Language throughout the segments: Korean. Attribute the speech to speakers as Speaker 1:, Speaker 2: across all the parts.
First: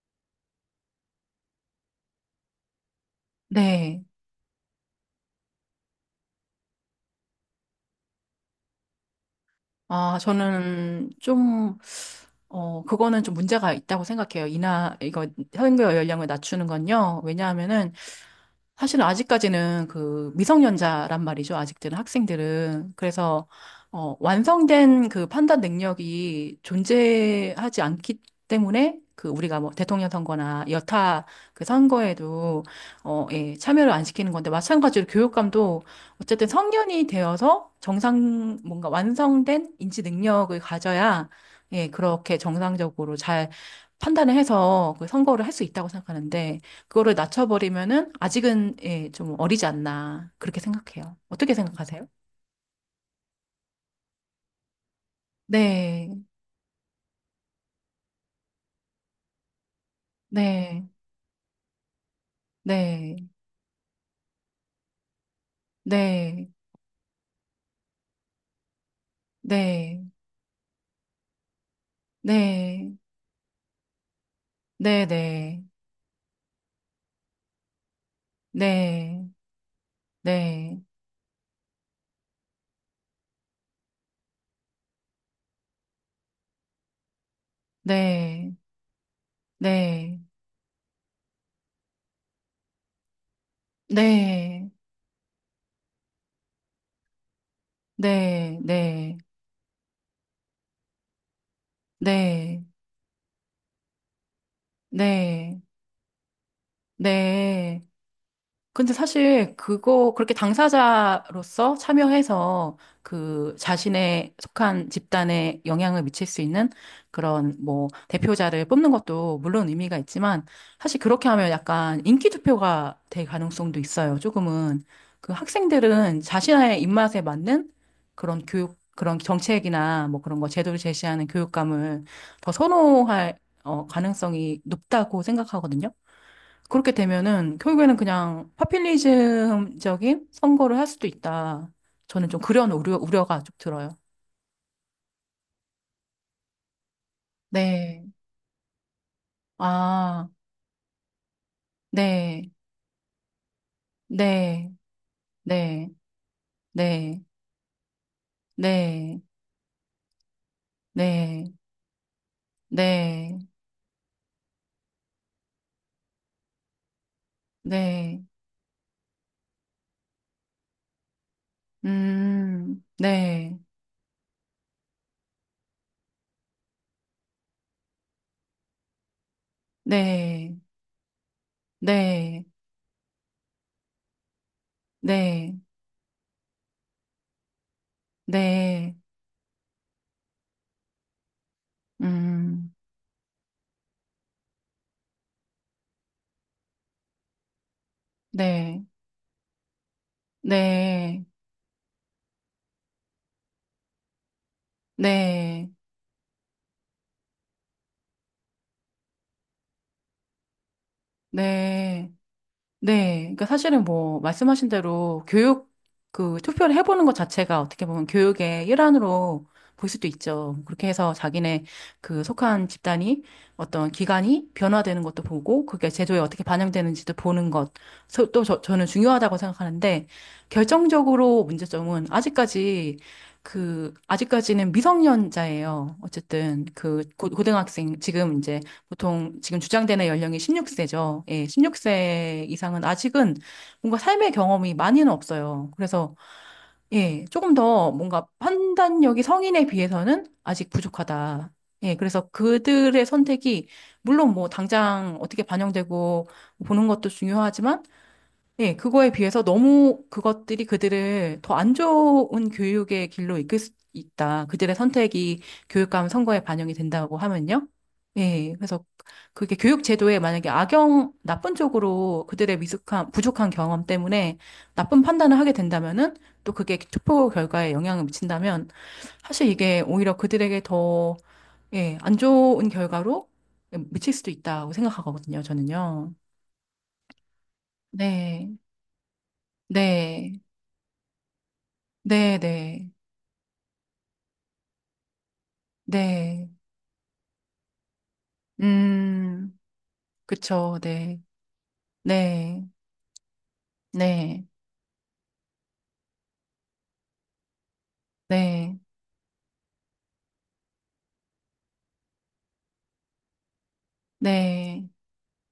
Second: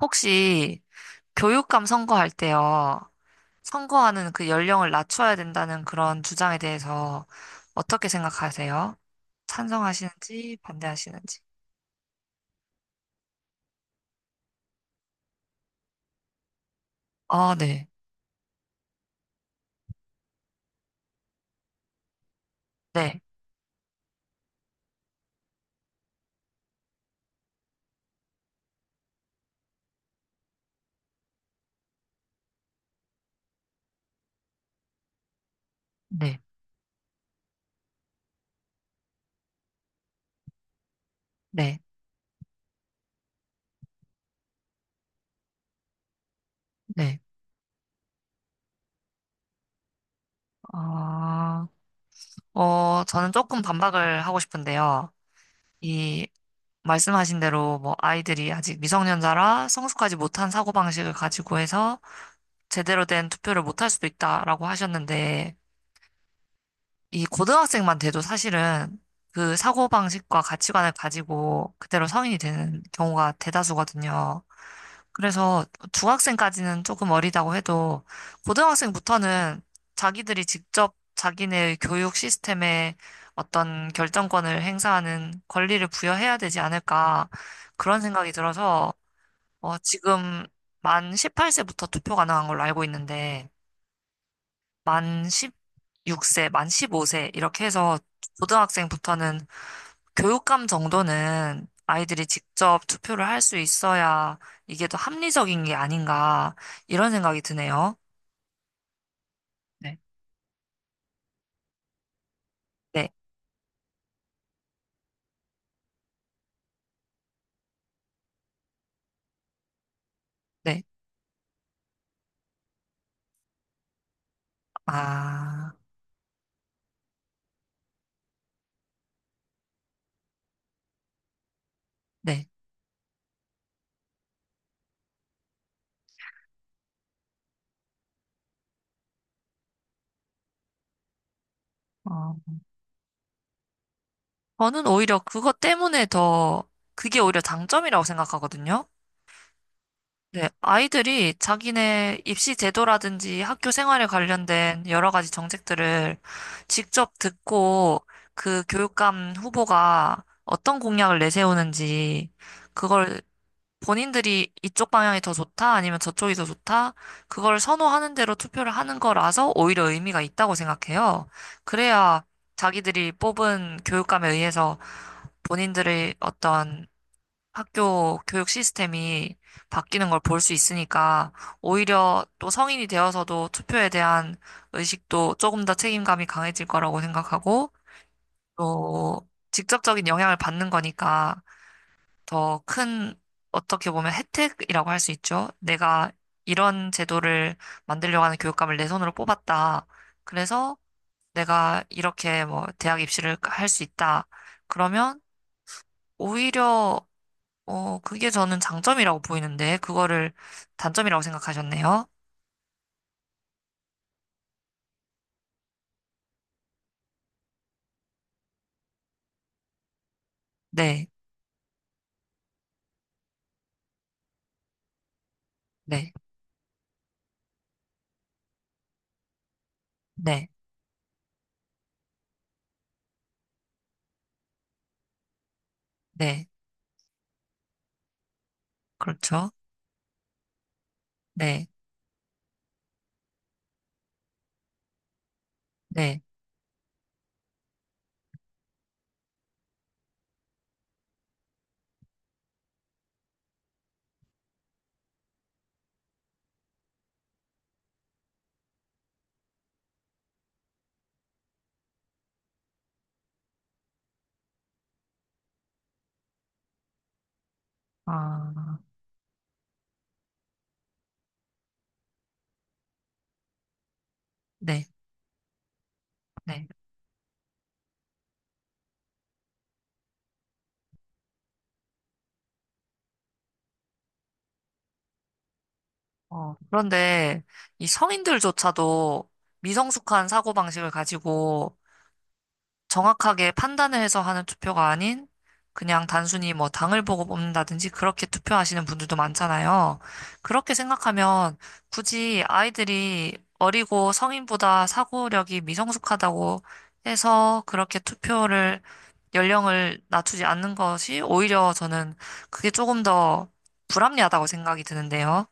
Speaker 1: 혹시 교육감 선거할 때요,
Speaker 2: 네.
Speaker 1: 선거하는 그 연령을 낮춰야 된다는 그런 주장에 대해서 어떻게 생각하세요?
Speaker 2: 아,
Speaker 1: 찬성하시는지
Speaker 2: 저는
Speaker 1: 반대하시는지?
Speaker 2: 좀, 그거는 좀 문제가 있다고 생각해요. 선거 연령을 낮추는 건요.
Speaker 1: 아, 네.
Speaker 2: 왜냐하면은, 사실은 아직까지는 그 미성년자란 말이죠. 아직들은 학생들은.
Speaker 1: 네.
Speaker 2: 그래서, 완성된 그 판단 능력이 존재하지 않기 때문에 그 우리가 뭐 대통령 선거나 여타 그 선거에도, 예, 참여를 안 시키는 건데 마찬가지로 교육감도
Speaker 1: 네.
Speaker 2: 어쨌든 성년이 되어서 정상, 뭔가 완성된 인지 능력을 가져야,
Speaker 1: 네.
Speaker 2: 예, 그렇게 정상적으로 잘 판단을 해서 그 선거를 할 수 있다고 생각하는데 그거를
Speaker 1: 네.
Speaker 2: 낮춰버리면은 아직은 예, 좀 어리지 않나 그렇게 생각해요. 어떻게
Speaker 1: 아,
Speaker 2: 생각하세요?
Speaker 1: 저는 조금 반박을 하고 싶은데요.
Speaker 2: 네,
Speaker 1: 이 말씀하신 대로 뭐 아이들이 아직 미성년자라 성숙하지 못한
Speaker 2: 네,
Speaker 1: 사고방식을 가지고 해서 제대로
Speaker 2: 네,
Speaker 1: 된 투표를 못할 수도 있다라고 하셨는데
Speaker 2: 네,
Speaker 1: 이 고등학생만 돼도 사실은 그
Speaker 2: 네,
Speaker 1: 사고방식과 가치관을 가지고 그대로 성인이 되는
Speaker 2: 네,
Speaker 1: 경우가 대다수거든요.
Speaker 2: 네, 네, 네,
Speaker 1: 그래서 중학생까지는 조금 어리다고 해도
Speaker 2: 네,
Speaker 1: 고등학생부터는 자기들이
Speaker 2: 네,
Speaker 1: 직접 자기네의 교육 시스템에 어떤 결정권을 행사하는 권리를 부여해야 되지 않을까 그런 생각이
Speaker 2: 네,
Speaker 1: 들어서 지금 만 18세부터 투표 가능한 걸로 알고 있는데
Speaker 2: 네, 네,
Speaker 1: 만 6세, 만 15세, 이렇게 해서
Speaker 2: 네, 네,
Speaker 1: 고등학생부터는 교육감 정도는 아이들이
Speaker 2: 네,
Speaker 1: 직접 투표를 할 수 있어야 이게 더
Speaker 2: 네,
Speaker 1: 합리적인 게 아닌가, 이런 생각이
Speaker 2: 네.
Speaker 1: 드네요.
Speaker 2: 근데 사실
Speaker 1: 네.
Speaker 2: 그거 그렇게 당사자로서 참여해서
Speaker 1: 네,
Speaker 2: 그 자신의 속한 집단에 영향을 미칠 수 있는 그런 뭐 대표자를 뽑는 것도 물론 의미가 있지만
Speaker 1: 네.
Speaker 2: 사실 그렇게 하면 약간 인기 투표가 될 가능성도 있어요. 조금은 그
Speaker 1: 아,
Speaker 2: 학생들은 자신의 입맛에 맞는 그런 교육 그런 정책이나 뭐 그런 거 제도를 제시하는 교육감을
Speaker 1: 네.
Speaker 2: 더 선호할 가능성이 높다고 생각하거든요. 그렇게 되면은 결국에는 그냥 파퓰리즘적인 선거를 할 수도 있다. 저는
Speaker 1: 어,
Speaker 2: 좀 그런 우려가 좀 들어요.
Speaker 1: 저는 오히려 그것 때문에 더, 그게 오히려 장점이라고
Speaker 2: 네.
Speaker 1: 생각하거든요.
Speaker 2: 아,
Speaker 1: 네, 아이들이 자기네
Speaker 2: 네.
Speaker 1: 입시 제도라든지 학교 생활에
Speaker 2: 네.
Speaker 1: 관련된 여러 가지
Speaker 2: 네.
Speaker 1: 정책들을 직접
Speaker 2: 네.
Speaker 1: 듣고 그
Speaker 2: 네.
Speaker 1: 교육감 후보가 어떤 공약을
Speaker 2: 네.
Speaker 1: 내세우는지 그걸
Speaker 2: 네.
Speaker 1: 본인들이 이쪽 방향이 더 좋다 아니면 저쪽이 더 좋다 그걸 선호하는
Speaker 2: 네.
Speaker 1: 대로 투표를 하는 거라서 오히려 의미가 있다고 생각해요. 그래야
Speaker 2: 음.
Speaker 1: 자기들이
Speaker 2: 네.
Speaker 1: 뽑은 교육감에 의해서 본인들의 어떤 학교 교육 시스템이 바뀌는 걸 볼 수
Speaker 2: 네.
Speaker 1: 있으니까 오히려
Speaker 2: 네.
Speaker 1: 또 성인이 되어서도 투표에 대한 의식도
Speaker 2: 네.
Speaker 1: 조금 더 책임감이 강해질 거라고 생각하고
Speaker 2: 네.
Speaker 1: 또 직접적인 영향을 받는 거니까 더
Speaker 2: 음.
Speaker 1: 큰 어떻게 보면 혜택이라고 할 수 있죠. 내가 이런 제도를 만들려고 하는 교육감을
Speaker 2: 네.
Speaker 1: 내 손으로 뽑았다. 그래서
Speaker 2: 네. 네.
Speaker 1: 내가 이렇게 뭐 대학 입시를 할 수 있다. 그러면
Speaker 2: 네.
Speaker 1: 오히려 그게 저는 장점이라고 보이는데, 그거를 단점이라고 생각하셨네요.
Speaker 2: 네, 네. 그러니까 사실은 뭐, 말씀하신 대로 그 투표를 해보는 것 자체가 어떻게 보면 교육의 일환으로 볼 수도 있죠. 그렇게
Speaker 1: 네,
Speaker 2: 해서 자기네 그 속한 집단이 어떤 기관이 변화되는 것도 보고 그게
Speaker 1: 네,
Speaker 2: 제도에 어떻게 반영되는지도 보는 것. 또 저는 중요하다고 생각하는데
Speaker 1: 네,
Speaker 2: 결정적으로 문제점은 아직까지 그, 아직까지는 미성년자예요.
Speaker 1: 네.
Speaker 2: 어쨌든 그 고등학생, 지금 이제 보통
Speaker 1: 그렇죠.
Speaker 2: 지금 주장되는 연령이 16세죠. 예,
Speaker 1: 네,
Speaker 2: 16세 이상은 아직은 뭔가 삶의 경험이 많이는 없어요. 그래서
Speaker 1: 네.
Speaker 2: 예, 조금 더 뭔가 판단력이 성인에 비해서는 아직 부족하다. 예, 그래서 그들의 선택이 물론 뭐 당장 어떻게 반영되고 보는 것도 중요하지만 네, 그거에 비해서 너무 그것들이 그들을 더 안 좋은 교육의 길로 이끌 수 있다. 그들의 선택이 교육감 선거에 반영이 된다고 하면요. 예,
Speaker 1: 아,
Speaker 2: 그래서 그게 교육 제도에 만약에 나쁜 쪽으로 그들의 미숙한, 부족한 경험 때문에
Speaker 1: 네,
Speaker 2: 나쁜 판단을 하게 된다면은 또
Speaker 1: 네.
Speaker 2: 그게 투표 결과에 영향을 미친다면 사실 이게 오히려 그들에게 더, 예, 안 좋은 결과로 미칠 수도 있다고 생각하거든요, 저는요.
Speaker 1: 그런데 이
Speaker 2: 네,
Speaker 1: 성인들조차도 미성숙한
Speaker 2: 네.
Speaker 1: 사고방식을 가지고
Speaker 2: 네, 네,
Speaker 1: 정확하게 판단을 해서 하는 투표가 아닌 그냥
Speaker 2: 네.
Speaker 1: 단순히 뭐 당을 보고 뽑는다든지 그렇게 투표하시는 분들도
Speaker 2: 음,
Speaker 1: 많잖아요. 그렇게
Speaker 2: 그쵸, 네,
Speaker 1: 생각하면 굳이
Speaker 2: 네,
Speaker 1: 아이들이 어리고
Speaker 2: 네,
Speaker 1: 성인보다 사고력이 미성숙하다고 해서 그렇게
Speaker 2: 네,
Speaker 1: 투표를 연령을 낮추지 않는 것이 오히려 저는 그게 조금 더 불합리하다고 생각이
Speaker 2: 네,
Speaker 1: 드는데요.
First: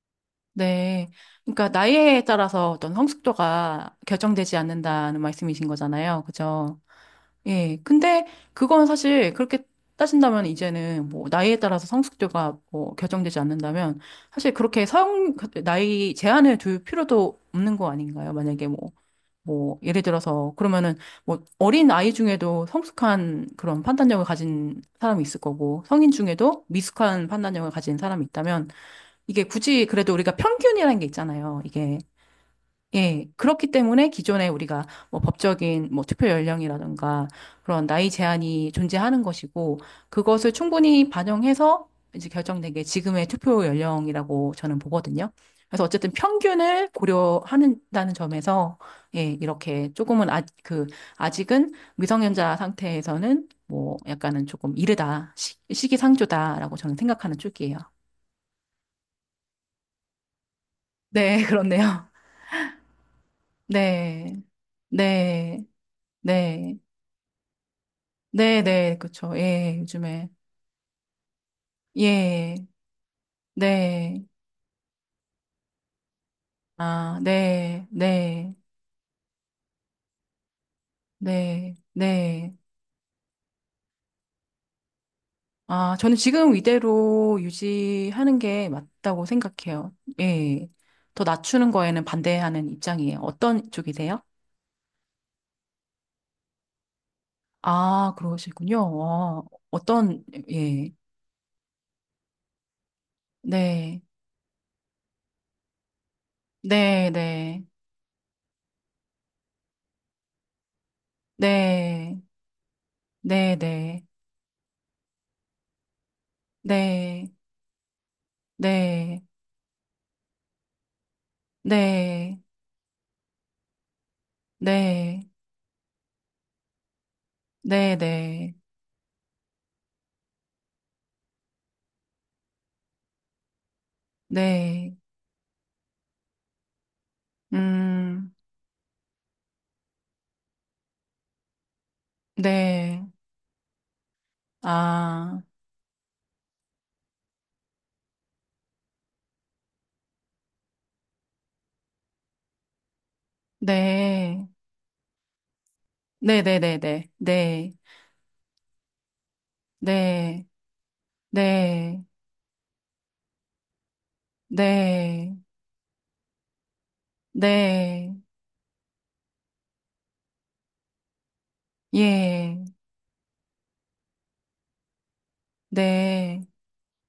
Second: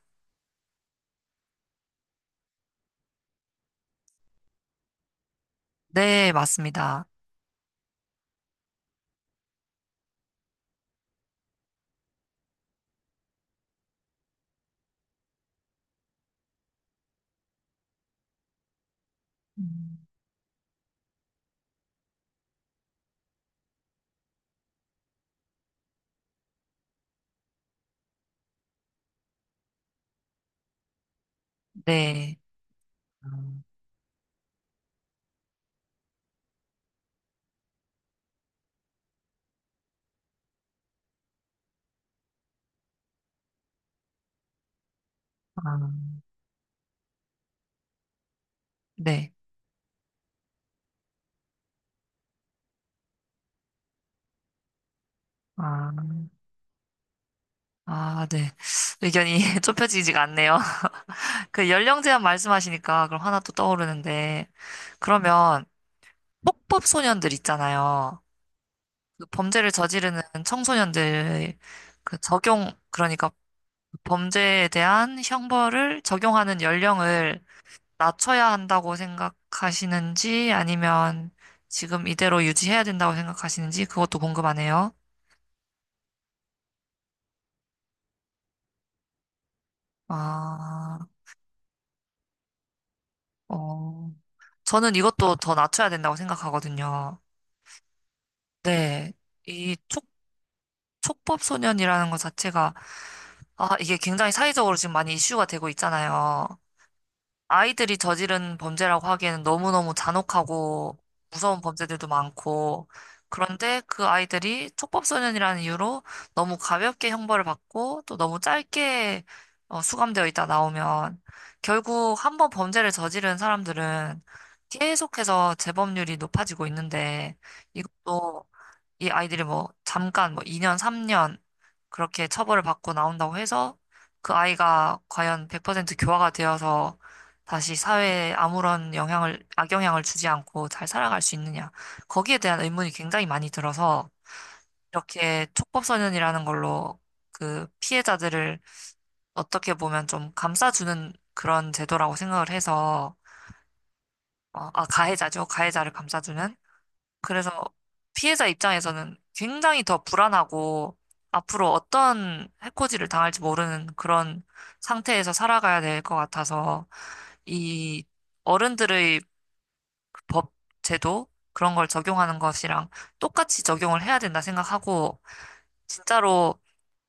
Speaker 2: 네. 그러니까 나이에 따라서 어떤 성숙도가 결정되지 않는다는 말씀이신 거잖아요.
Speaker 1: 네,
Speaker 2: 그죠?
Speaker 1: 맞습니다.
Speaker 2: 예. 근데 그건 사실 그렇게 따진다면 이제는 뭐 나이에 따라서 성숙도가 뭐 결정되지 않는다면 사실 그렇게 나이 제한을 둘 필요도 없는 거 아닌가요? 만약에 뭐 뭐,
Speaker 1: 음,
Speaker 2: 예를 들어서, 그러면은, 뭐, 어린 아이 중에도 성숙한 그런 판단력을 가진 사람이 있을 거고, 성인 중에도 미숙한 판단력을 가진 사람이 있다면, 이게 굳이 그래도 우리가 평균이라는 게 있잖아요. 이게
Speaker 1: 네.
Speaker 2: 예,
Speaker 1: 음.
Speaker 2: 그렇기 때문에 기존에 우리가 뭐 법적인 뭐 투표 연령이라든가 그런 나이 제한이 존재하는 것이고 그것을 충분히 반영해서 이제 결정된 게 지금의 투표 연령이라고 저는 보거든요.
Speaker 1: 아,
Speaker 2: 그래서 어쨌든 평균을 고려한다는 점에서 예,
Speaker 1: 네.
Speaker 2: 이렇게 조금은 아, 그 아직은 미성년자 상태에서는 뭐 약간은 조금 이르다
Speaker 1: 아.
Speaker 2: 시기상조다라고 저는 생각하는 쪽이에요.
Speaker 1: 아, 네. 의견이 좁혀지지가 않네요.
Speaker 2: 네,
Speaker 1: 그 연령
Speaker 2: 그렇네요.
Speaker 1: 제한 말씀하시니까 그럼 하나 또
Speaker 2: 네,
Speaker 1: 떠오르는데, 그러면
Speaker 2: 네, 네.
Speaker 1: 폭법 소년들 있잖아요.
Speaker 2: 네네,
Speaker 1: 그
Speaker 2: 그쵸.
Speaker 1: 범죄를
Speaker 2: 예,
Speaker 1: 저지르는
Speaker 2: 요즘에.
Speaker 1: 청소년들, 그
Speaker 2: 예,
Speaker 1: 적용, 그러니까
Speaker 2: 네.
Speaker 1: 범죄에 대한 형벌을 적용하는
Speaker 2: 아,
Speaker 1: 연령을
Speaker 2: 네,
Speaker 1: 낮춰야
Speaker 2: 네,
Speaker 1: 한다고 생각하시는지, 아니면
Speaker 2: 네,
Speaker 1: 지금 이대로
Speaker 2: 네.
Speaker 1: 유지해야 된다고 생각하시는지, 그것도 궁금하네요.
Speaker 2: 아, 저는 지금 이대로 유지하는 게 맞다고 생각해요. 예.
Speaker 1: 아,
Speaker 2: 더 낮추는 거에는 반대하는 입장이에요. 어떤
Speaker 1: 어,
Speaker 2: 쪽이세요?
Speaker 1: 저는 이것도 더 낮춰야 된다고 생각하거든요.
Speaker 2: 아, 그러시군요.
Speaker 1: 네, 이
Speaker 2: 어떤, 예.
Speaker 1: 촉법소년이라는 것 자체가, 아, 이게
Speaker 2: 네,
Speaker 1: 굉장히 사회적으로 지금 많이 이슈가 되고 있잖아요.
Speaker 2: 네, 네,
Speaker 1: 아이들이 저지른 범죄라고 하기에는 너무너무 잔혹하고 무서운 범죄들도
Speaker 2: 네,
Speaker 1: 많고,
Speaker 2: 네,
Speaker 1: 그런데
Speaker 2: 네,
Speaker 1: 그 아이들이 촉법소년이라는 이유로 너무 가볍게
Speaker 2: 네,
Speaker 1: 형벌을 받고 또 너무
Speaker 2: 네,
Speaker 1: 짧게 수감되어 있다 나오면 결국 한
Speaker 2: 네,
Speaker 1: 번 범죄를 저지른 사람들은
Speaker 2: 네,
Speaker 1: 계속해서 재범률이 높아지고 있는데
Speaker 2: 네,
Speaker 1: 이것도
Speaker 2: 네.
Speaker 1: 이 아이들이 뭐 잠깐 뭐 2년, 3년 그렇게 처벌을 받고 나온다고 해서 그
Speaker 2: 네.
Speaker 1: 아이가 과연 100% 교화가 되어서 다시 사회에
Speaker 2: 음,
Speaker 1: 아무런 영향을, 악영향을 주지 않고 잘 살아갈 수 있느냐. 거기에 대한 의문이
Speaker 2: 네.
Speaker 1: 굉장히 많이 들어서
Speaker 2: 아,
Speaker 1: 이렇게 촉법소년이라는 걸로 그 피해자들을 어떻게 보면 좀 감싸주는 그런 제도라고 생각을 해서,
Speaker 2: 네.
Speaker 1: 아, 가해자죠. 가해자를 감싸주는.
Speaker 2: 네네네네.
Speaker 1: 그래서
Speaker 2: 네.
Speaker 1: 피해자 입장에서는 굉장히 더
Speaker 2: 네.
Speaker 1: 불안하고 앞으로
Speaker 2: 네.
Speaker 1: 어떤 해코지를 당할지 모르는 그런 상태에서
Speaker 2: 네.
Speaker 1: 살아가야 될 것 같아서 이
Speaker 2: 네.
Speaker 1: 어른들의 법, 제도 그런 걸 적용하는
Speaker 2: 예.
Speaker 1: 것이랑 똑같이 적용을 해야 된다 생각하고
Speaker 2: 네.
Speaker 1: 진짜로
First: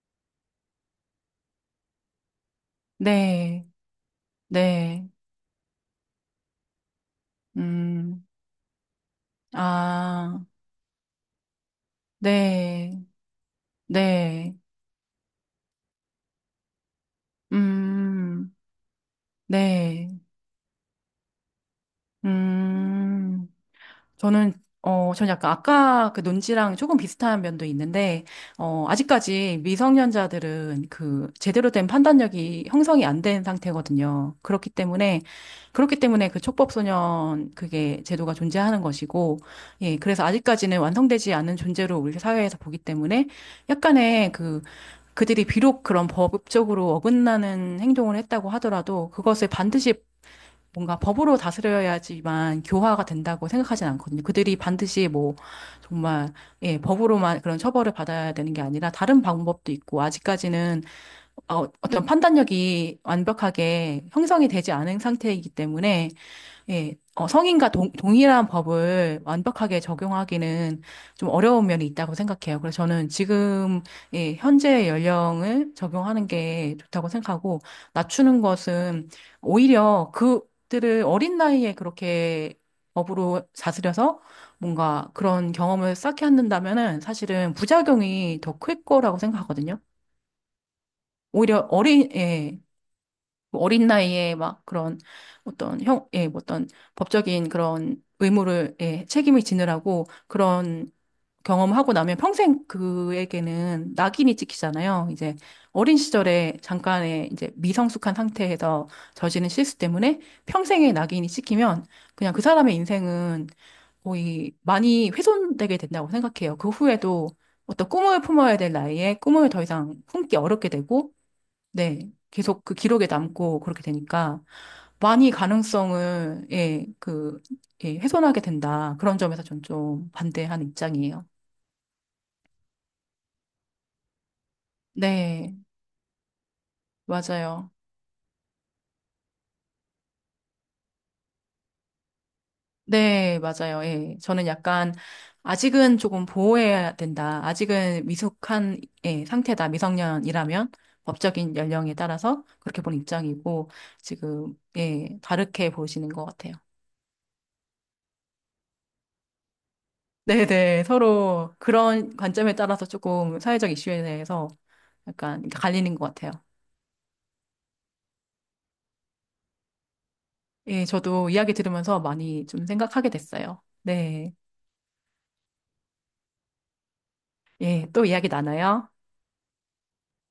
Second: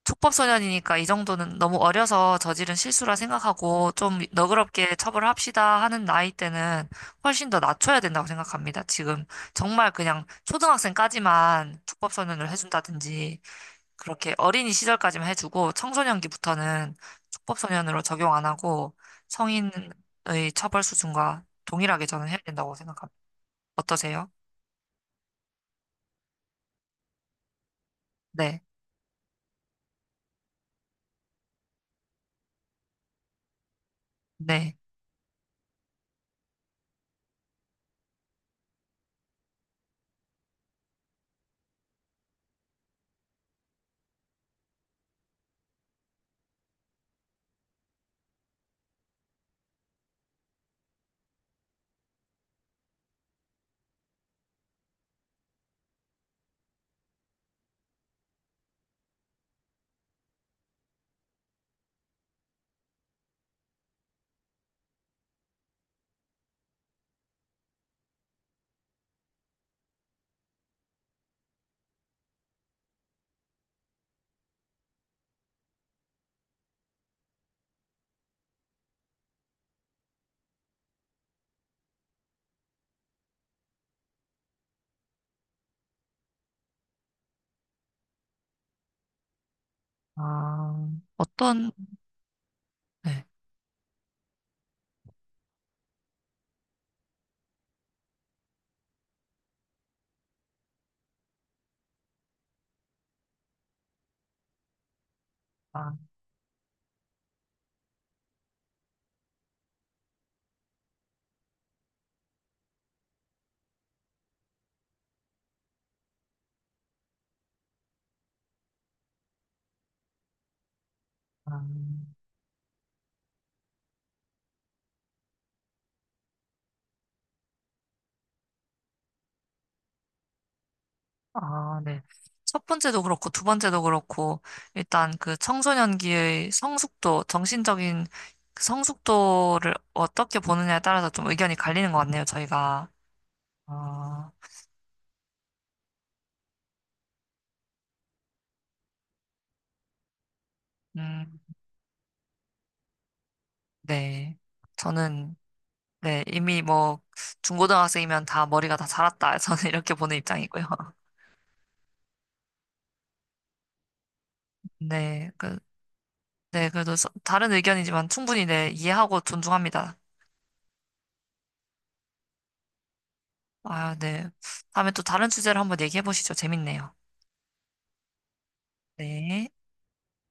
Speaker 1: 촉법소년이니까 이 정도는 너무 어려서 저지른 실수라
Speaker 2: 네.
Speaker 1: 생각하고 좀 너그럽게
Speaker 2: 네.
Speaker 1: 처벌합시다 하는 나이 때는 훨씬 더 낮춰야
Speaker 2: 음,
Speaker 1: 된다고 생각합니다. 지금 정말 그냥
Speaker 2: 아,
Speaker 1: 초등학생까지만 촉법소년을
Speaker 2: 네.
Speaker 1: 해준다든지 그렇게
Speaker 2: 네.
Speaker 1: 어린이 시절까지만 해주고 청소년기부터는 촉법소년으로 적용 안
Speaker 2: 음,
Speaker 1: 하고
Speaker 2: 네.
Speaker 1: 성인의 처벌 수준과 동일하게 저는 해야 된다고 생각합니다.
Speaker 2: 음.
Speaker 1: 어떠세요?
Speaker 2: 저는 저는 약간 아까 그 논지랑 조금 비슷한 면도 있는데,
Speaker 1: 네,
Speaker 2: 아직까지 미성년자들은 그 제대로 된 판단력이 형성이 안 된 상태거든요. 그렇기
Speaker 1: 네.
Speaker 2: 때문에, 그렇기 때문에 그 촉법소년 그게 제도가 존재하는 것이고, 예, 그래서 아직까지는 완성되지 않은 존재로 우리 사회에서 보기 때문에 약간의 그 그들이 비록 그런 법적으로 어긋나는 행동을 했다고 하더라도 그것을 반드시 뭔가 법으로 다스려야지만 교화가 된다고 생각하진 않거든요. 그들이 반드시 뭐 정말 예, 법으로만 그런 처벌을 받아야 되는 게 아니라 다른 방법도 있고 아직까지는 어떤 판단력이 완벽하게 형성이 되지 않은 상태이기 때문에 예, 성인과 동일한 법을 완벽하게 적용하기는 좀 어려운 면이 있다고 생각해요. 그래서 저는 지금, 예, 현재의 연령을 적용하는 게 좋다고 생각하고, 낮추는 것은 오히려 그들을 어린 나이에 그렇게 법으로 다스려서 뭔가 그런 경험을 쌓게 한다면은 사실은 부작용이 더 클 거라고 생각하거든요.
Speaker 1: 아,
Speaker 2: 오히려
Speaker 1: 어떤,
Speaker 2: 어린, 예,
Speaker 1: 네.
Speaker 2: 뭐 어린 나이에 막 그런 어떤 형, 예, 뭐 어떤 법적인 그런 의무를, 예, 책임을 지느라고 그런 경험하고 나면 평생 그에게는 낙인이 찍히잖아요. 이제
Speaker 1: 아,
Speaker 2: 어린 시절에 잠깐의 이제 미성숙한 상태에서 저지른 실수 때문에 평생의 낙인이 찍히면 그냥 그 사람의 인생은 거의 많이 훼손되게 된다고 생각해요. 그 후에도 어떤 꿈을 품어야 될 나이에 꿈을 더 이상 품기 어렵게 되고
Speaker 1: 아,
Speaker 2: 네. 계속 그 기록에 남고 그렇게 되니까 많이 가능성을, 예, 그, 예, 훼손하게 된다. 그런 점에서 전 좀 반대하는 입장이에요.
Speaker 1: 아, 네. 첫 번째도 그렇고, 두 번째도 그렇고, 일단 그
Speaker 2: 네,
Speaker 1: 청소년기의 성숙도,
Speaker 2: 맞아요.
Speaker 1: 정신적인 그 성숙도를 어떻게 보느냐에 따라서 좀 의견이 갈리는 것 같네요, 저희가.
Speaker 2: 네, 맞아요. 예.
Speaker 1: 아,
Speaker 2: 저는 약간 아직은 조금 보호해야 된다. 아직은 미숙한 예, 상태다. 미성년이라면
Speaker 1: 음,
Speaker 2: 법적인 연령에 따라서 그렇게 본 입장이고
Speaker 1: 네.
Speaker 2: 지금 예,
Speaker 1: 저는,
Speaker 2: 다르게 보시는
Speaker 1: 네,
Speaker 2: 것 같아요.
Speaker 1: 이미 뭐, 중고등학생이면 다 머리가 다 자랐다. 저는 이렇게 보는 입장이고요.
Speaker 2: 네네. 서로 그런 관점에 따라서 조금 사회적 이슈에 대해서
Speaker 1: 네,
Speaker 2: 약간
Speaker 1: 그,
Speaker 2: 갈리는 것 같아요.
Speaker 1: 네, 그래도 다른 의견이지만 충분히 네, 이해하고 존중합니다.
Speaker 2: 예, 저도 이야기 들으면서 많이 좀 생각하게 됐어요.
Speaker 1: 아, 네.
Speaker 2: 네.
Speaker 1: 다음에 또 다른 주제로 한번 얘기해 보시죠. 재밌네요.
Speaker 2: 예, 또 이야기 나눠요.
Speaker 1: 네.